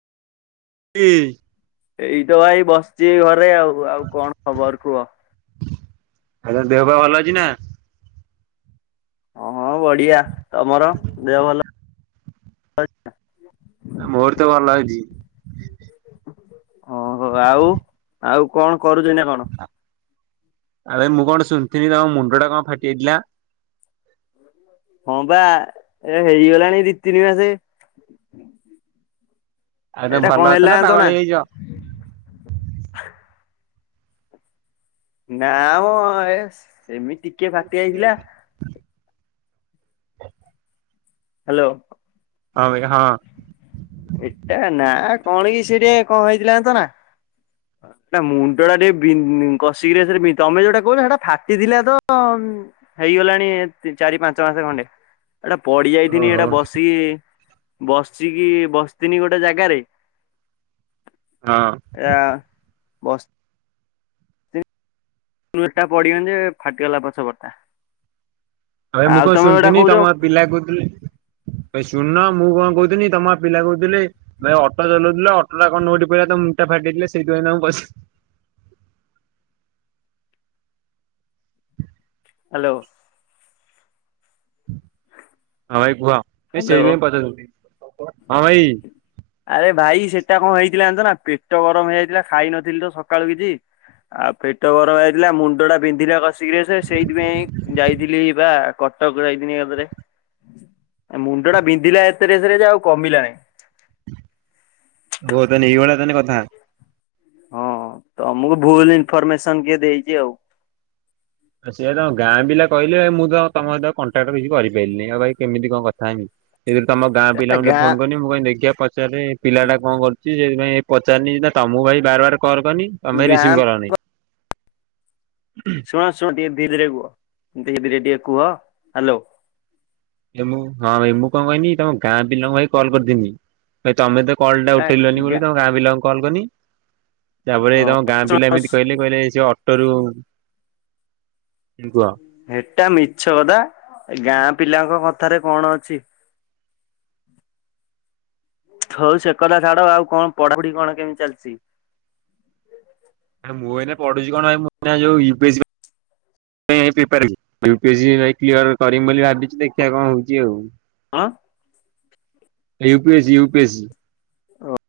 ଏ। ଏଇ ତ ଭାଇ ବସିଛି ଘରେ ଆଉ ଆଉ କଣ ଖବର କୁହ? ଆଉ ତୋ ଦେହପା ଭଲ ଅଛି ନା? ହଁ ହଁ ବଢିଆ ତମର ଦେହ ଭଲ। ଆଚ୍ଞା। [inaudible] ମୋରତ ଭଲ ଅଛି। ଓହୋ ଆଉ ଆଉ କଣ କରୁଛ ନା କଣ? ଆରେ ମୁଁ କଣ ଶୁଣିଥିଲି ତମ ମୁଣ୍ଡ ଟା କଣ ଫାଟି ଯାଇଥିଲା? ହଁ ପା ଏରା ହେଇଗଲାଣି ଦି ତିନି ମାସେ। ଆଉ ତମେ ଏଟା ଭଲ କଣ ଅଛ ହେଲା ଜାଣିଚ ପାଗଳ ନା? ହେଇଯାଇଛ? ନା ମ ଏସ ଏମିତି ଟିକେ ଫାଟି ଯାଇଥିଲା। ହ। ହ୍ୟାଲୋ। ହଁ ଭାଇ ହଁ। ଏଟା ନା କଣ କି ସେ ଟିକେ କଣ ହେଇଥିଲା ଜାଣିଚ ନା ନା ମୁଣ୍ଡ ଟା ଟିକେ ବିଂ କଷିକିରି ଏଥିରେ ତମେ ଯୋଉଟା କହୁଚ ହେଟା ଫାଟିଥିଲା ତ। ହେଇଗଲାଣି ଚାରି ପାଞ୍ଚ ମାସ ଖଣ୍ଡେ ଏଟା ପଡି ଓହୋ ଯାଇଥିନି ଏଟା ହଁ ବସିକି ବସିକି ବସିଥନି ଗୋଟେ ଜାଗାରେ ହଁ। ଏରା ବସ୍ ଟୁ ଏଟା ପଡିଗନି ଯେ ଫାଟିଗଲା ପଛପଟଟା। ହଏ ମୁଁ କଣ ଶୁଣିଥିନି କହୁଛ ତମ ପିଲା କହୁଥିଲେ ଭାଇ ଶୁଣୁନ ମୁଁ କଣ କହୁଥିଲି ତମ ପିଲା କହୁଥିଲେ ଭାଇ ଅଟୋ ଚଲଉଥିଲେ ଅଟୋ ଅଟୋଟା କଣ ନଉଠି ପଇଲା ତ ମୁଣ୍ଡଟା ଫାଟି ଯାଇଥିଲା ସେଇଥିପାଇଁ ତମକୁ ପଚ ହ୍ୟାଲୋ। ହଁ ଭାଇ କୁହ ନାଇ ସେଇ ହ୍ୟାଲୋ ପାଇଁ ପଚାରୁଥି ହଁ ଭାଇ। ଆରେ ଭାଇ ସେଟା କଣ ହେଇଥିଲା ଜାଣିଚ ନା ପେଟ ଗରମ ହେଇଯାଇଥିଲା ଖାଇନଥିଲି ତ ସକାଳୁ କିଛି ଆଉ ପେଟ ଗରମ୍ ହେଇଯାଇଥିଲା ମୁଣ୍ଡଟା ବିନ୍ଧିଲା କ ସିରିଅସ୍ ସେଇଥିପାଇଁ ଯାଇଥିଲି ବା କଟକ ଯାଇଥିନି [unintelligible] ମୁଣ୍ଡ ଟା ବିନ୍ଧିଲା ଏତେରେସରେ ଯେ ଆଉ କମିଲା ନାଇଁ ହଉ ତାହାନେ ଏଇଭଳିଆ ତାହାନେ କଥା। ହଁ ତମୁକୁ ଭୁଲ୍ ଇନଫରମେସନ୍ କିଏ ଦେଇଚି ଆଉ। ସିୟା ତାଙ୍କ ଗାଁ ପିଲା କହିଲେ ମୁଁ ତ ତମ ସହିତ କଣ୍ଟାକ୍ଟ କିଛି କରିପାଇଲିନି, ଆଉ ଭାଇ କେମିତି କଣ କଥା ହେମି। [unintelligible] ତମ ଗାଁ ପିଲାଙ୍କୁ ଟିକେ ଗାଁ ଫୋନ୍ କନି ମୁଁ କହିଲି ଦେଖିବା ପଚାରେ ପିଲା ଟା କଣ କରୁଚି ସେଥିପାଇଁ ପଚାରିନି ନା ତମକୁ ଭାଇ ବାର-ବାର କଲ୍ କନି ତମେ ଗାଁ ରିସିଭ୍ କରନି। ଶୁଣ-ଶୁଣ ଟିକେ ଧୀରେ-ଧୀରେ କୁହ, ଧୀରେ-ଧୀରେ ଟିକେ କୁହ, ହାଲୋ। ଏ ମୁଁ ହଁ ଭାଇ ମୁଁ କଣ କହନି ତମ ଗାଁ ପିଲାଙ୍କୁ ଭାଇ କଲ୍ କରିଥିନି। ଭାଇ ତମେ ତ କଲ୍ ଟା ଏଟା ଉଠେଇଲନି ଗା ବୋଲି ତମ ଗାଁ ପିଲାଙ୍କୁ କଲ୍ କନି। ତାପରେ ହଁ ତମ ଗାଁ ପିଲା ଏମିତି କହିଲେ-କହିଲେ ସେ ଅଟୋରୁ କୁହ। ହେଟା ମିଛ କଥା, ଗାଁ ପିଲାଙ୍କ କଥାରେ କଣ ଅଛି। ହଉ ସେ କଥା ଛାଡ଼, ଆଉ କଣ ପଢାପଢି କଣ କେମିତି ଚାଲିଚି? ମୁଁ ଏଇନା ପଢୁଛି କଣ ଭାଇ ମୁଁ ତା ଯୋଉ ୟୁ ପି ଏସ ସି ପାଇଁ ପାଇଁ prepare [unintelligible] you P S C [unintelligible] clear କରିମି ବୋଲି ଭାବିଚି ଦେଖିବା କଣ ହଉଚି ଆଉ। ଆଁ U P S C U P S C. ଓ।